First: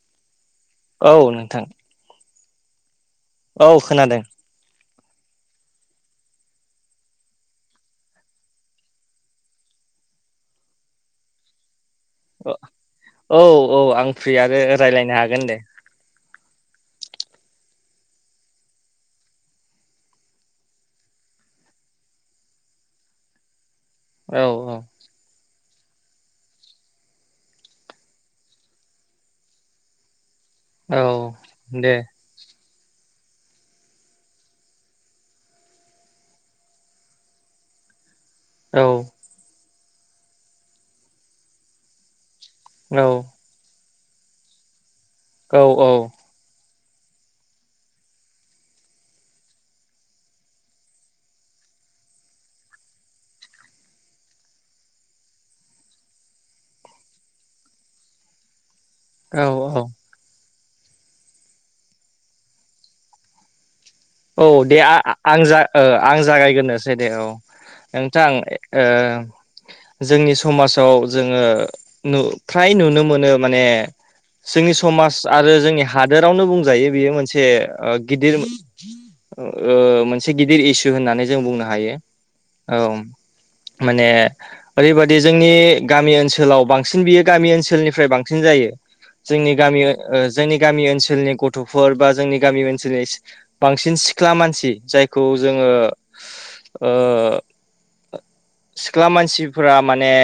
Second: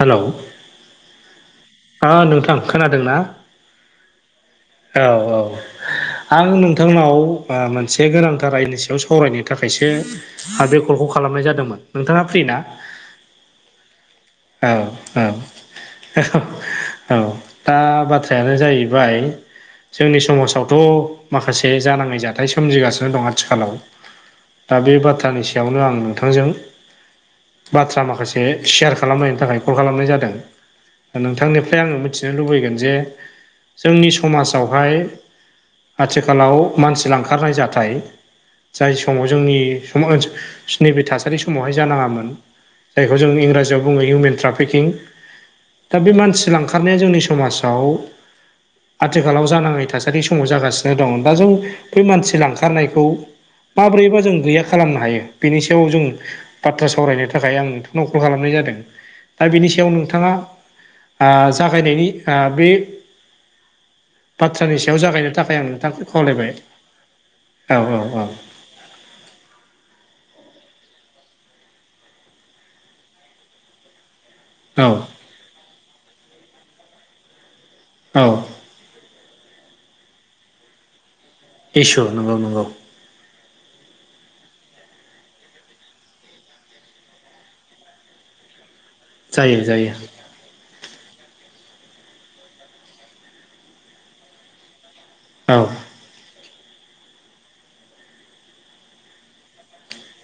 Hello औ नोंथां आ नोंथां खोनादों ना औ खोनादों औ औ आं नोंथांनाव ओ मोनसे गोनांथार रायनि सायाव सावरायनो थाखायसो हा बे कलखौ खालामनाय जादोंमोन नोंथाङा फ्रि ना? औ औ आं फ्रि आरो औ रायज्लायनो हागोन दे औ औ दा बाथ्रायानो जाहैबाय जोंनि समाजावथ' माखासे जानाङै जाथाय सोमजिगासिनो दं आथिखालाव औ दा औ बे बाथ्रानि सा यावनो आं नोंथांजों बाथ्रा माखासे सेयार खालामलायनो थाखाय कल खालामनाय जादों औ नोंथांनिफ्राय दे आङो मिथि नो लुबैगोन जे जोंनि समाजावहाय आथिखालाव मानसि लांखारनाय जाथाय जाय औ समाव जोंनि सम ओ नैबे थासारि समावहाय जानाङामोन औ जायखौ जों इंराजियाव बुङो हिउमेन ट्राफिकिं औ दा बे मानसि लांखा खारनाया जोंनि समाजाव आथिखालाव जानाङै थासारि समाव जागासिनो दं दा जों बे मानसि लांखारनायखौ माब्रैबा जों गैया खालामनो हायो बेनि सायाव जों बाथ्रा सावरायनो थाखाय आं नोंथांनाव कल खालामनाय जादों औ दा बेनि औ सायाव नों थाङा आ जागायनायनि आ बे औ बाथ्रानि दे आ सायाव आ जागायनो आं थाखाय जा ओ नोंथांखौ आं खावलायबाय जागायगोरनोसै दे औ नोंथां ओ जोंनि समाजाव जोङो नु फ्राय नुनो मोनो माने जोंनि औ समाज आरो जोंनि हादोरावनो बुंजायो बेयो मोनसे गिदिर औ ओ मोनसे गिदिर इसु होननानै जों बुंनो हायो इसु नंगौ नंगौ औ माने ओरैबादि जोंनि गामि ओनसोलाव बांसिन बियो गामि ओनसोलनिफ्राय बांसिन जायो जोंनि जायो गामि जायो ओ जोंनि गामि ओनसोलनि गथ'फोर बा जोंनि गामि ओनसोलनि बांसिन सिख्ला मानसि जायखौ औ जोङो ओ सिख्ला मानसिफोरा माने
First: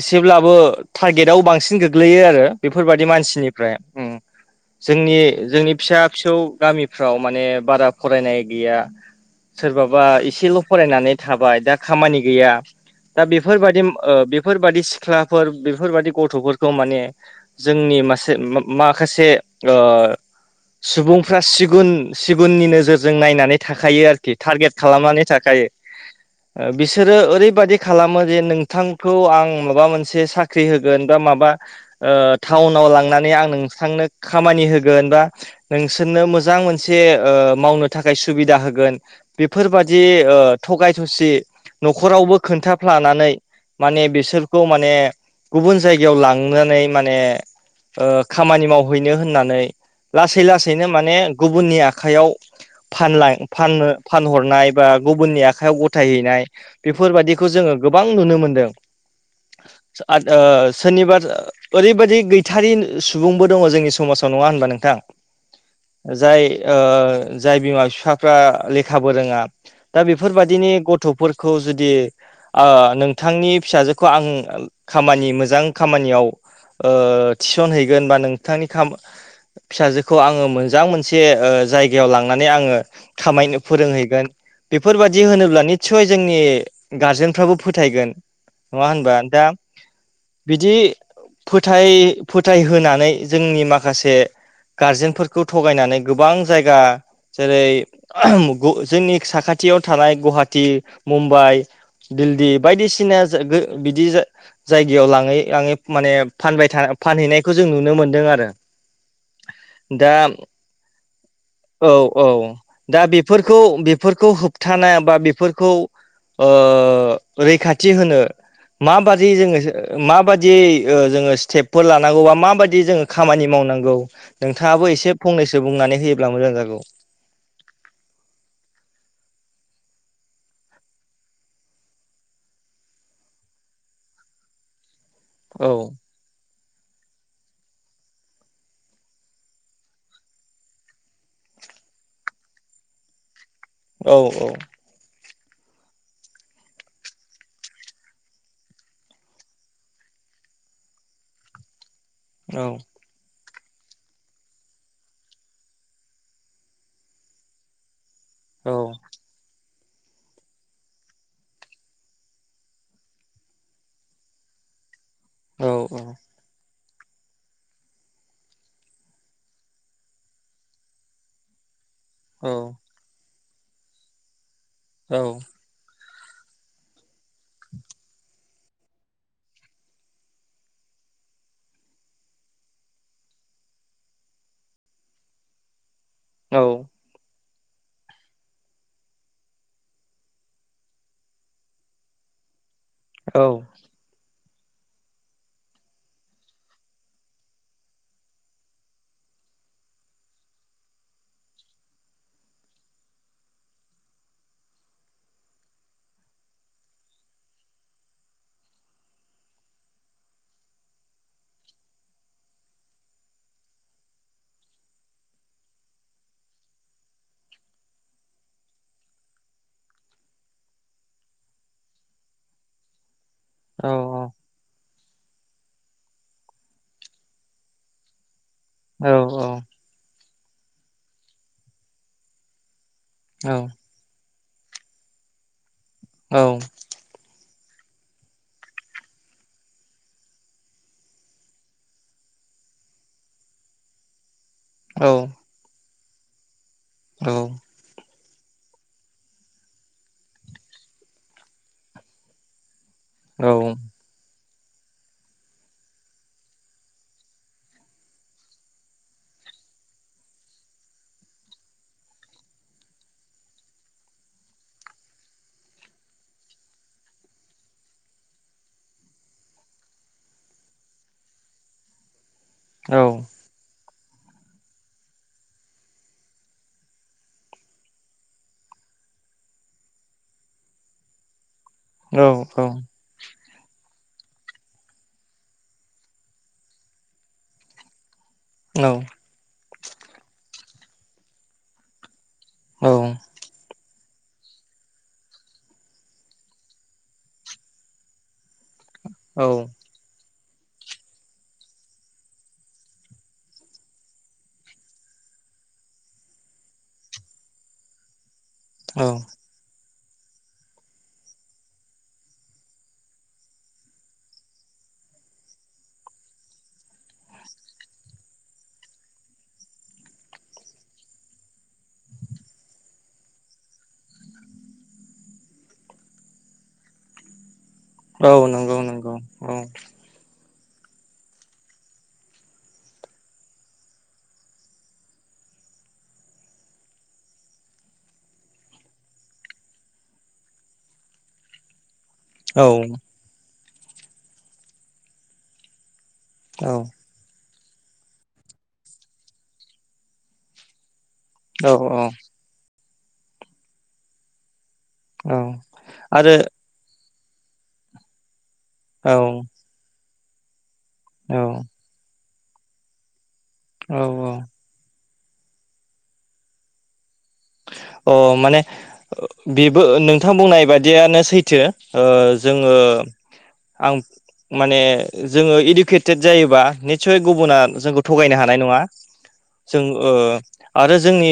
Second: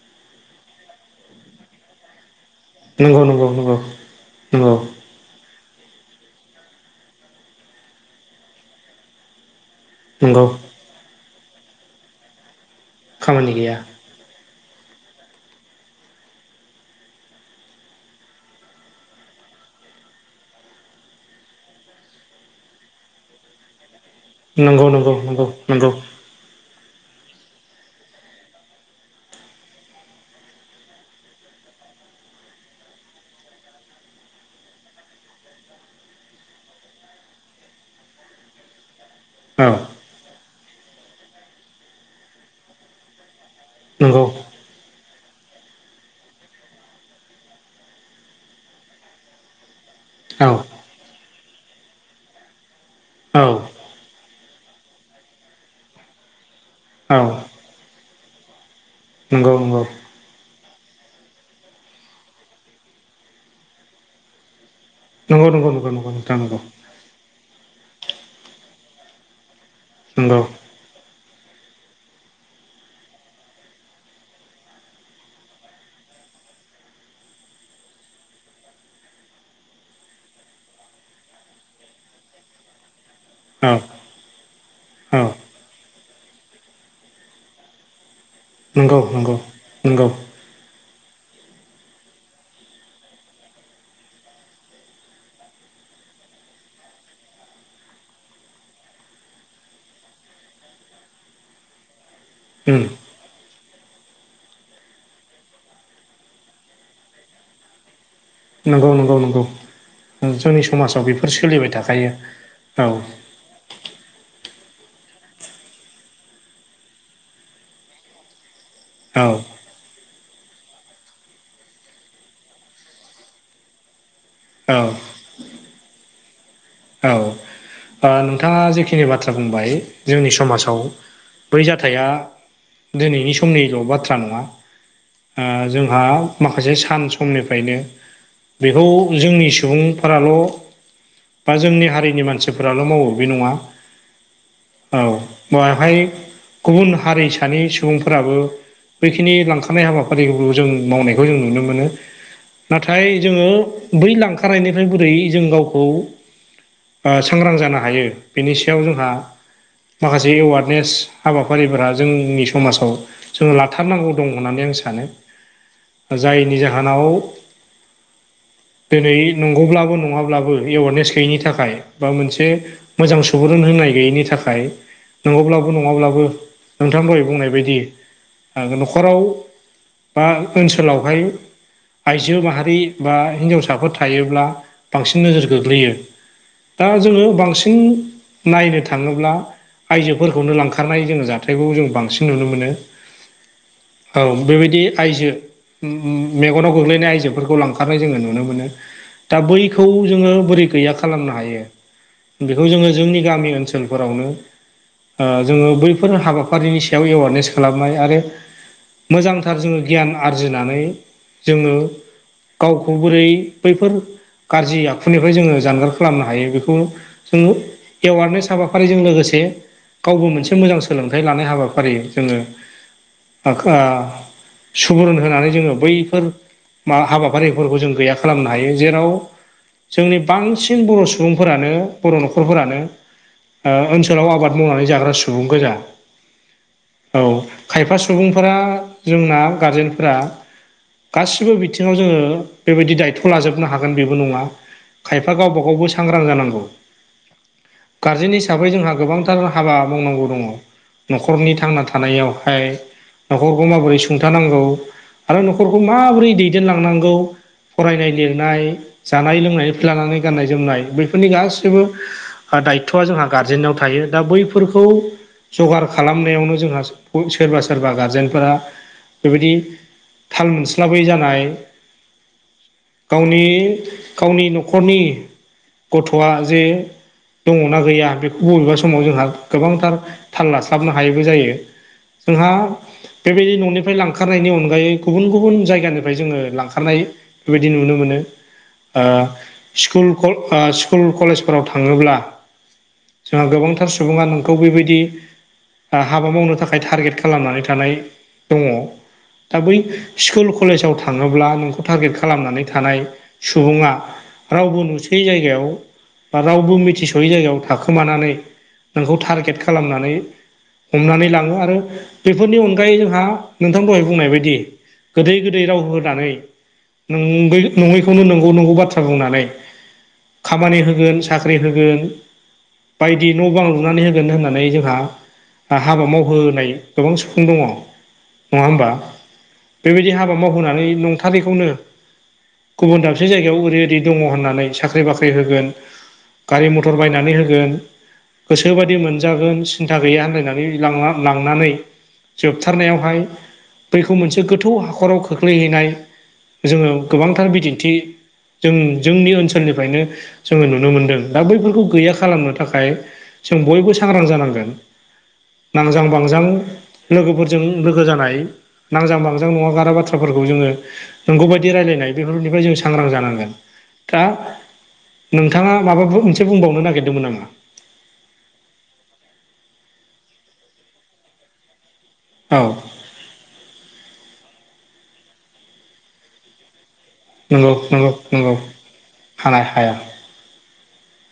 एसेब्लाबो टारगेटआव बांसिन गोग्लैयो आरो बेफोरबादि नंगौ नंगौ मानसिनिफ्राय नंगौ उम नंगौ जोंनि जोंनि फिसा फिसौ गामिफ्राव माने बारा फरायनाय गैया सोरबाबा नंगौ एसेल' फरायनानै थाबाय दा खामानि गैया दा खामानि गैया बेफोरबायदि ओ बे फोरबादि सिख्लाफोर बेफोरबादि गथ'फोरखौ माने जोंनि मासे मा-माखासे ओ सुबुंफ्रा सिगुन सिगुननि नोजोरजों नायनानै थाखायो आरो खि टारगेट नंगौ नंगौ खालामनानै नंगौ नंगौ थाखायो बिसोरो ओरैबादि खालामो जे नोंथां खौ आं माबा मोनसे साख्रि होगोन बा माबा ओ टाउनाव लांनानै आं नोंथांनो खामानि होगोन बा नोंसोरनो मोजां मोनसे ओ मावनो थाखाय सुबिदा होगोन औ बेफोरबादि ओ थगाय थसि न'खरावबो खोन्थाफ्लानानै माने नंगौ बिसोरखौ माने गुबुन जायगायाव लांनानै माने ओ खामानि मावहैनो होननानै लासै औ लासैनो माने गुबुननि आखाइयाव फानलां औ फाननो फानहरनाय बा गुबुननि आखाइायाव गथायहैनाय औ बेफोरबायदिखौ जोङो गोबां नुनो मोनदों। नंगौ नंगौ आद ओ सनिबा ओरैबायदि गैथारि सुबुंबो दङ जोंनि समाजाव नङा होनबा नोंथां नंगौ नंगौ नंगौ नंगौ नोंथां जाय नंगौ ओ जाय बिमा बिफाफ्रा लेखाबो रोङा दा नंगौ बेफोरबादिनि गथ'फोरखौ जुदि ओ नोंथांनि फिसाजोखौ आं खामानि मोजां खामानियाव ओ थिसन हैैगोन बा नोंथांनि खामा फिसाजोखौ आङो मोजां मोनसे जायगायाव लांनानै आङो खामायनो औ फोरोंहैगोन बेफोर औ बायदि होनोब्ला निसय जोंनि गार्जेनफ्राबो फोथायगोन नङा नंगौ होनबा नंगौ दा नंगौ बिदि फोथाय फोथायनानै जोंनि माखासे गारजेनफोरखौ थगायनानै गोबां जायगा जेरै जोंनि साखाथियाव थानाय गुवाहाटि मुम्बाइ दिल्ली उम बायदिसिना बिदि जायगायाव लाङै लाङै माने फानबाय फानहैनायखौ जों नुनो मोन्दों आरो नंगौ नंगौ नंगौ दा जोंनि समाजाव बेफोर सोलिबाय औ थाखायो औ औ दा बेफोरखौ होबथानाया बा बेफोरखौ रैखाथि थि होनो औ माबादि जोङो मा बादि जोङो स्टेपफोर लानांगौ बा मा बाददि जोङो खामानि मावनांगौ औ नोंथाङाबो एसे फंनैसो बुंनानै होयोब्ला मोजां जागौ औ नोंथाङा जेखिनि बाथ्रा बुंबाय जोंनि समाजाव बै जाथाया दिनैनि समनिल' बाथ्रा नङा औ जोंहा माखासे सान समनिफ्रायनो बेखौ जोंनि सुबुंफोराल' बा जोंनि हारिनि मानसिफोराल' मावो बे नङा औ औ औ बेहाय गुबुन हारिसानि सुबुंफोराबो बैखिनि लांखारनाय हाबाफारिखौ जों मावनायखौ जों नुनो मोनो औ नाथाय जोङो बै लांखारनायनिफ्राय बोरै जों गावखौ सांग्रां जानो हायो बेनि औ सायाव जोंहा माखासे एवारनेस हाबाफारिफोरा जोंनि समाजाव जोङो लाथारनांगौ दं होननानै आं सानो औ जायनि जाहोनाव दिनै नंगौब्लाबो नङाब्लाबो एवारनेस गैयिनि थाखाय बा मोनसे औ मोजां सुबुरुन होनाय गैयैनि थाखाय औ नंगौब्ला नङाब्लाबो नोंथां दहै बुंनाय बायदि न'खराव बा ओनसोलावहाय आइजो माहारि बा हिनजावसाफोर थायोब्ला बांसिन नोजोर गोग्लैयो औ दा जोङो बांसिन नायनो थाङोब्ला आइजोफोरखौनो लांखारनाय जोङो जाथायखौ जों बांसिन नुनो मोनो औ औ बेबायदि आइजो मेगनाव गोग्लैनाय आइजोफोरखौ लांखारनाय जोङो नुनो मोनो दा बैखौ जोङो बोरै गैया खालामनो हायो बेखौ जोङो जोंनि गामि ओनसोलफोरावनो जोङो बैफोर हाबाफारिनि सायाव एवारनेस खालामनाय आरो मोजांथार जोङो गियान आरजिनानै जोङो गावखौ बोरै बैफोर गाज्रि आखुनिफ्राय जोङो जानगार खालामनो हायो बेखौ जोङो एवारनेस हाबाफारिजों लोगोसे गावबो मोनसे मोजां सोलोंथाइ लानाय हाबाफारि जोङो औ सुबुरुन होनानै जोङो बैफोर मा हाबाफारिफोरखौ जों गैयाखै खालामनो हायो जेराव औ जोंनि बांसिन बर' सुबुं सुबुंफोरानो बर' न'खरफोरानो ओनसोलाव आबाद मावनानै जाग्रा सुबुं गोजा औ औ खायफा सुबुंफोरा जोंना गारजेनफोरा गासिबो बिथिङाव जोङो बेबायदि दायथ' लाजोबनो हागोन बेबो नङा खायफा गावबाागावबो सांग्रां जानांगौ। औ गारजेन हिसाबै जोंहा गोबांथार हाबा मावनांगौ दङ। नखरनि थांना थानायावहाय नखरखौ माबोरै सुंथानांगौ। आरो नखरखौ माबोरै दैदेनलांनांगौ। फरायनाय लिरनाय जानाय लोंनाय लानानै गाननाय जोमनाय। बैफोरनि गासैबो दायथआ जोंहा गारजेनाव थायो दा बैफोरखौ। जगार खालामनायावनो जोंहा सोरबा सोरबा गारजेनफोरा बेबायदि। थाल मोनस्लाबै जानाय। गावनि गावनि नखरनि गथआ जे दङना गैया बेखौ बबेबा समाव जोंहा गोबांथार थांलास्लाबनो हायैबो जायो। जोंहा बेबायदि ननिफ्राय लांखारनायनि अनगायै गुबुन गुबुन जायगानिफ्राय जोङो लांखारनाय। बेबायदि नुनो मोनो। ओ-स्कुल स्कुल कलेजफोराव थाङोब्ला। औ जोंहा गोबांथार सुबुङा नोंखौ बेबायदि। हाबा मावनो थाखाय टारगेट खालामनानै थानाय दङ दा औ बै। स्कुल कलेजाव थाङोब्ला नोंखौ टारगेट खालामनानै थानाय सुबुङा रावबो नु बे जायगायाव बा रावबो मिथिसयै जायगायाव थाखोमानानै औ नोंखौ टारगेट खालामनानै हमनानै लाङो आरो बेफोरनि अनगायै जोंहा नोंथां दहाय बुंनाय बायदि। गोदै गोदै राव होनानै न नङैखौनो नंगौ नंगौ बाथ्रा बुंनानै। खामानि होगोन साख्रि होगोन। बायदि न बां लुनानै होगोन होननानै जोंहा। हाबा मावहोनाय गोबां सुबुं दङ। औ नंगौ नंगौ औ बा मावहानै नंथारैखौनो गुबुन दाबसे जायगायाव ओरै ओरै दङ होननानै साख- साख्रि बाख्रि होगोन गारि मथर बायनानै होगोन। गोसोबायदि मोनजागोन सिन्था गैया होनलायनानै लांनानै। औ जोबथारनायावहाय बैखौ मोनसे गोथौ हाखराव खोख्लैहैनाय औ जोङो। गोबांथार बिदिन्थि जों जोंनि ओनसोलनिफ्रायनो जोङो नुनो मोनदों। दा औ बैफोरखौ गैया खालामनो थाखाय जों बयबो सांग्रां जानांगोन। औ नांजां आरो बांजां लोगोफोरजों लोगो जानाय। औ नांजां बांजां नङागारा बाथ्राफोरखौ जोङो औ नंगौ बायदि रायलायनाय बेफोरनिफ्राय जों सांग्रां जानांगोन। औ दा औ नोंथाङा माबाबो मोनसे बुंबावनो नागिरदोंमोन नामा। अ माने बेबो नोंथां बुंनाय बादियानो सैथो ओ औ जोङो आं माने जोङो इडुकेटेड जायोबा। निसय गुबुना नंगौ जोंखौ नंगौ थगायनो नंगौ हानाय नङा हानाय जों हाया ओ आरो जोंनि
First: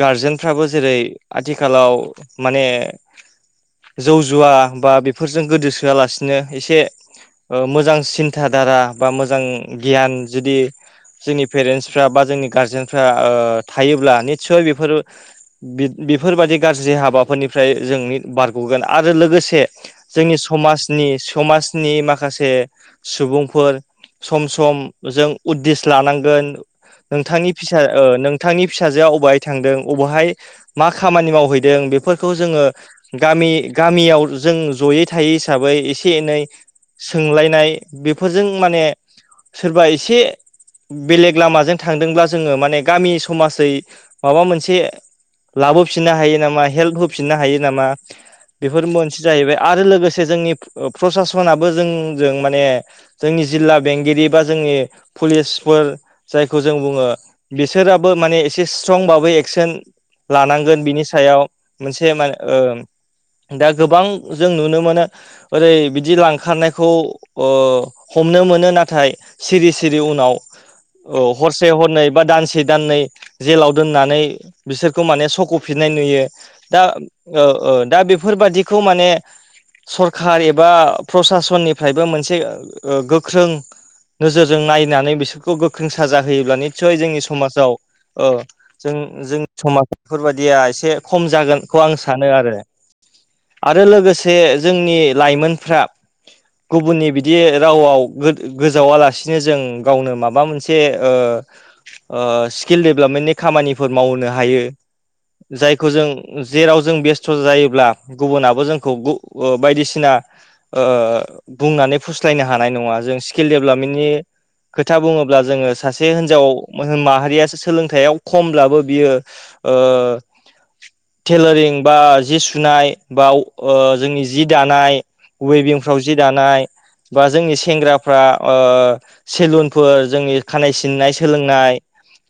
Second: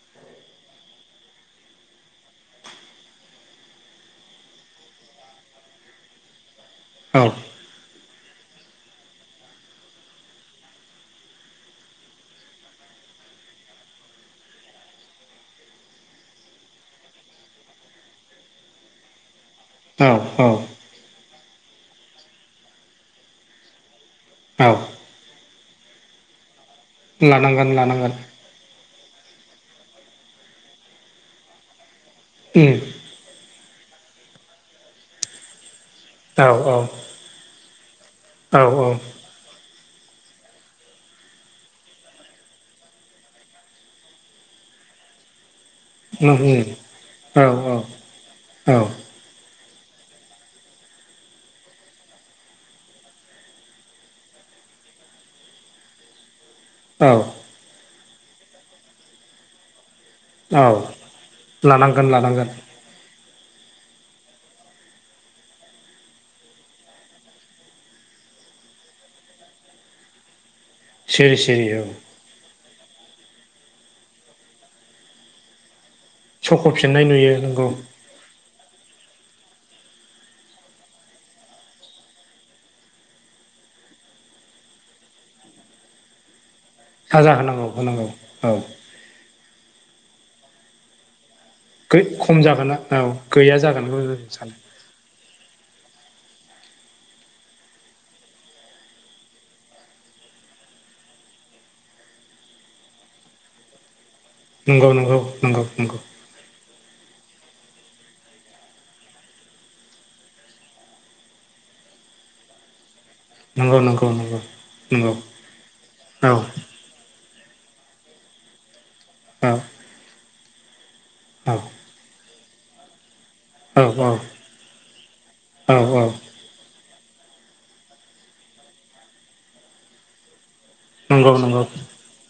गारजेनफ्राबो जेरै आथिखालाव माने। जौ जुवा बा बेफोरजों गोदोसोआलासिनो एसे औ ओ-मोजां सिन्था धारा बा मोजां गियान जुदि जोंनि पेरेन्टसफ्रा बा जोंनि गारजेनफ्रा थायोब्ला निस्सय बेफोर। बेफोरबायाददि गाज्रि हाबाफोरनिफ्राय जोंनि बारगगोन आरो लोगोसे। औ जोंनि औ समाजनि समाजनि माखासे सुबुंफोर। सम औ सम जों उददिस लानांगोन नोंथांनि लानांगोन फिसा ओ लानांगोन थांनि फिसाजोआ अबेहाय थांदों बबेहाय मा खामानि मावहैदों बेफोरखौ जोङो। उम गामि गामियाव जों जयै थायै हिसाबै एसे एनै औ औ सोंलायनाय। बेफोरजों औ माने औ सोरबा एसे। बेलेग लामाजों थांदोंब्ला जोङो माने गामि समाजै माबा मोनसे लाबोफिननो नों हायो नामा उम हेल्प होफिननो औ हायो औ नामा औ बेफोर मोन जाहैबाय आरो लोगोसे जोंनि प्रसासनाबो जोंजों माने जोंनि जिल्ला बेंगिरि बा जोंनि पुलिसफोर जायखौ जों बुङो औ बिसोराबो माने एसे स्ट्रं बाबै एक्सन औ लानांगोन बिनि सायाव लानांगोन मोनसे मान लानांगोन ओम। दा गोबां जों नुनो मोनो। ओरै बिदि लांखारनायखौ ओ हमनो मोनो नाथाय सिरि सिरि उनाव औ सिरि सिरि हरसे औ हरनै बा दानसे दाननै जेलाव दोननानै बिसोर खौ माने सख'फिननाय नुयो। दा सख'फिननाय नुयो ओ नोंगौ ओ दा बेफोरबादिखौ माने सरखार एबा प्रसासननिफ्रायबो मोनसे गोख्रों नोजोरजों नायनानै बिसोरखौ गोख्रों साजा होयोब्ला निस्सय जोंनि साजा होनांगौ समाजाव होनांगौ ओ औ जों जोंनि समाज बेफोरबायादिया एसे खम जागोन खौ आं गै सानो खम आरो जागोन औ गैया आरो जागोनखौ जों लोगोसे सानो जोंनि लाइमोनफ्रा गुबुननि बिदि रावाव गो-गोजावालासिनो जों गावनो माबा मोनसे ओ ओ स्किल डेभलपमेन्टनि खामानिफोर मावनो हायो। नंगौ नंगौ नंगौ जायखौ नंगौ जेराव जों बेस्थ' जायोब्ला गुबुनाबो जोंखौ गु-बायदिसिना ओ बुंनानै फुस्लायनो हानाय नङा जों सि किल नंगौ नंगौ डेभलपमेन्टनि नंगौ खोथा नंगौ बुङोब्ला जोङो सासे औ हिनजाव माहारिया सोलोंथायाइाव खमब्लाबो बियो औ ओ औ टेलारिं बा जि सुनाय बाव ओ औ जोंनि जि दानाय औ वेबिंफ्राव औ जि दानाय। बा जोंनि सेंग्राफ्रा ओ सेलुनफोर जोंनि खानाय सिननाय नंगौ नंगौ सोलोंनाय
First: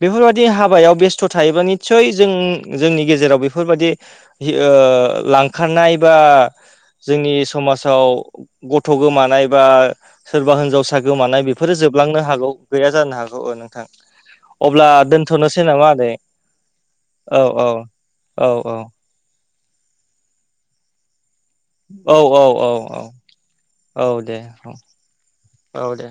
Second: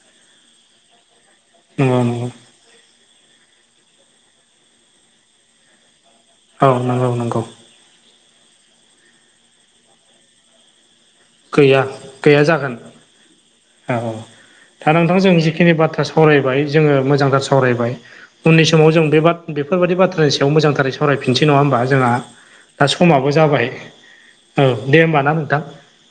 बेफोरबायदि हाबायाव बेस्थ' थायोबा नंगौ निसय नंगौ जों जोंनि गेजेराव बेफोरबादि ओ लांखारनाय बा औ नंगौ जोंनि नंगौ समाजाव गथ' गोमानाय बा सोरबा हिनजाव सा गोमानाय बेफोरो गैया जोबलांनो हागौ जागोन गैया जानो हागौ। नोंथां औ औ अब्ला दा नोंथां जों दोनथ'नोसै जिखिनि नामा बाथ्रा आदै? सावरायबाय जोङो मोजांथार औ औ सावरायबाय औ उननि समाव औ जों बे बेफोरबादि बाथ्रानि सायाव मोजांथारै स सावरायफिनसै नङा होमबा जोंहा औ औ औ दा औ समाबो जाबाय औ दे औ दे होमबा ना नोंथां। औ औ दे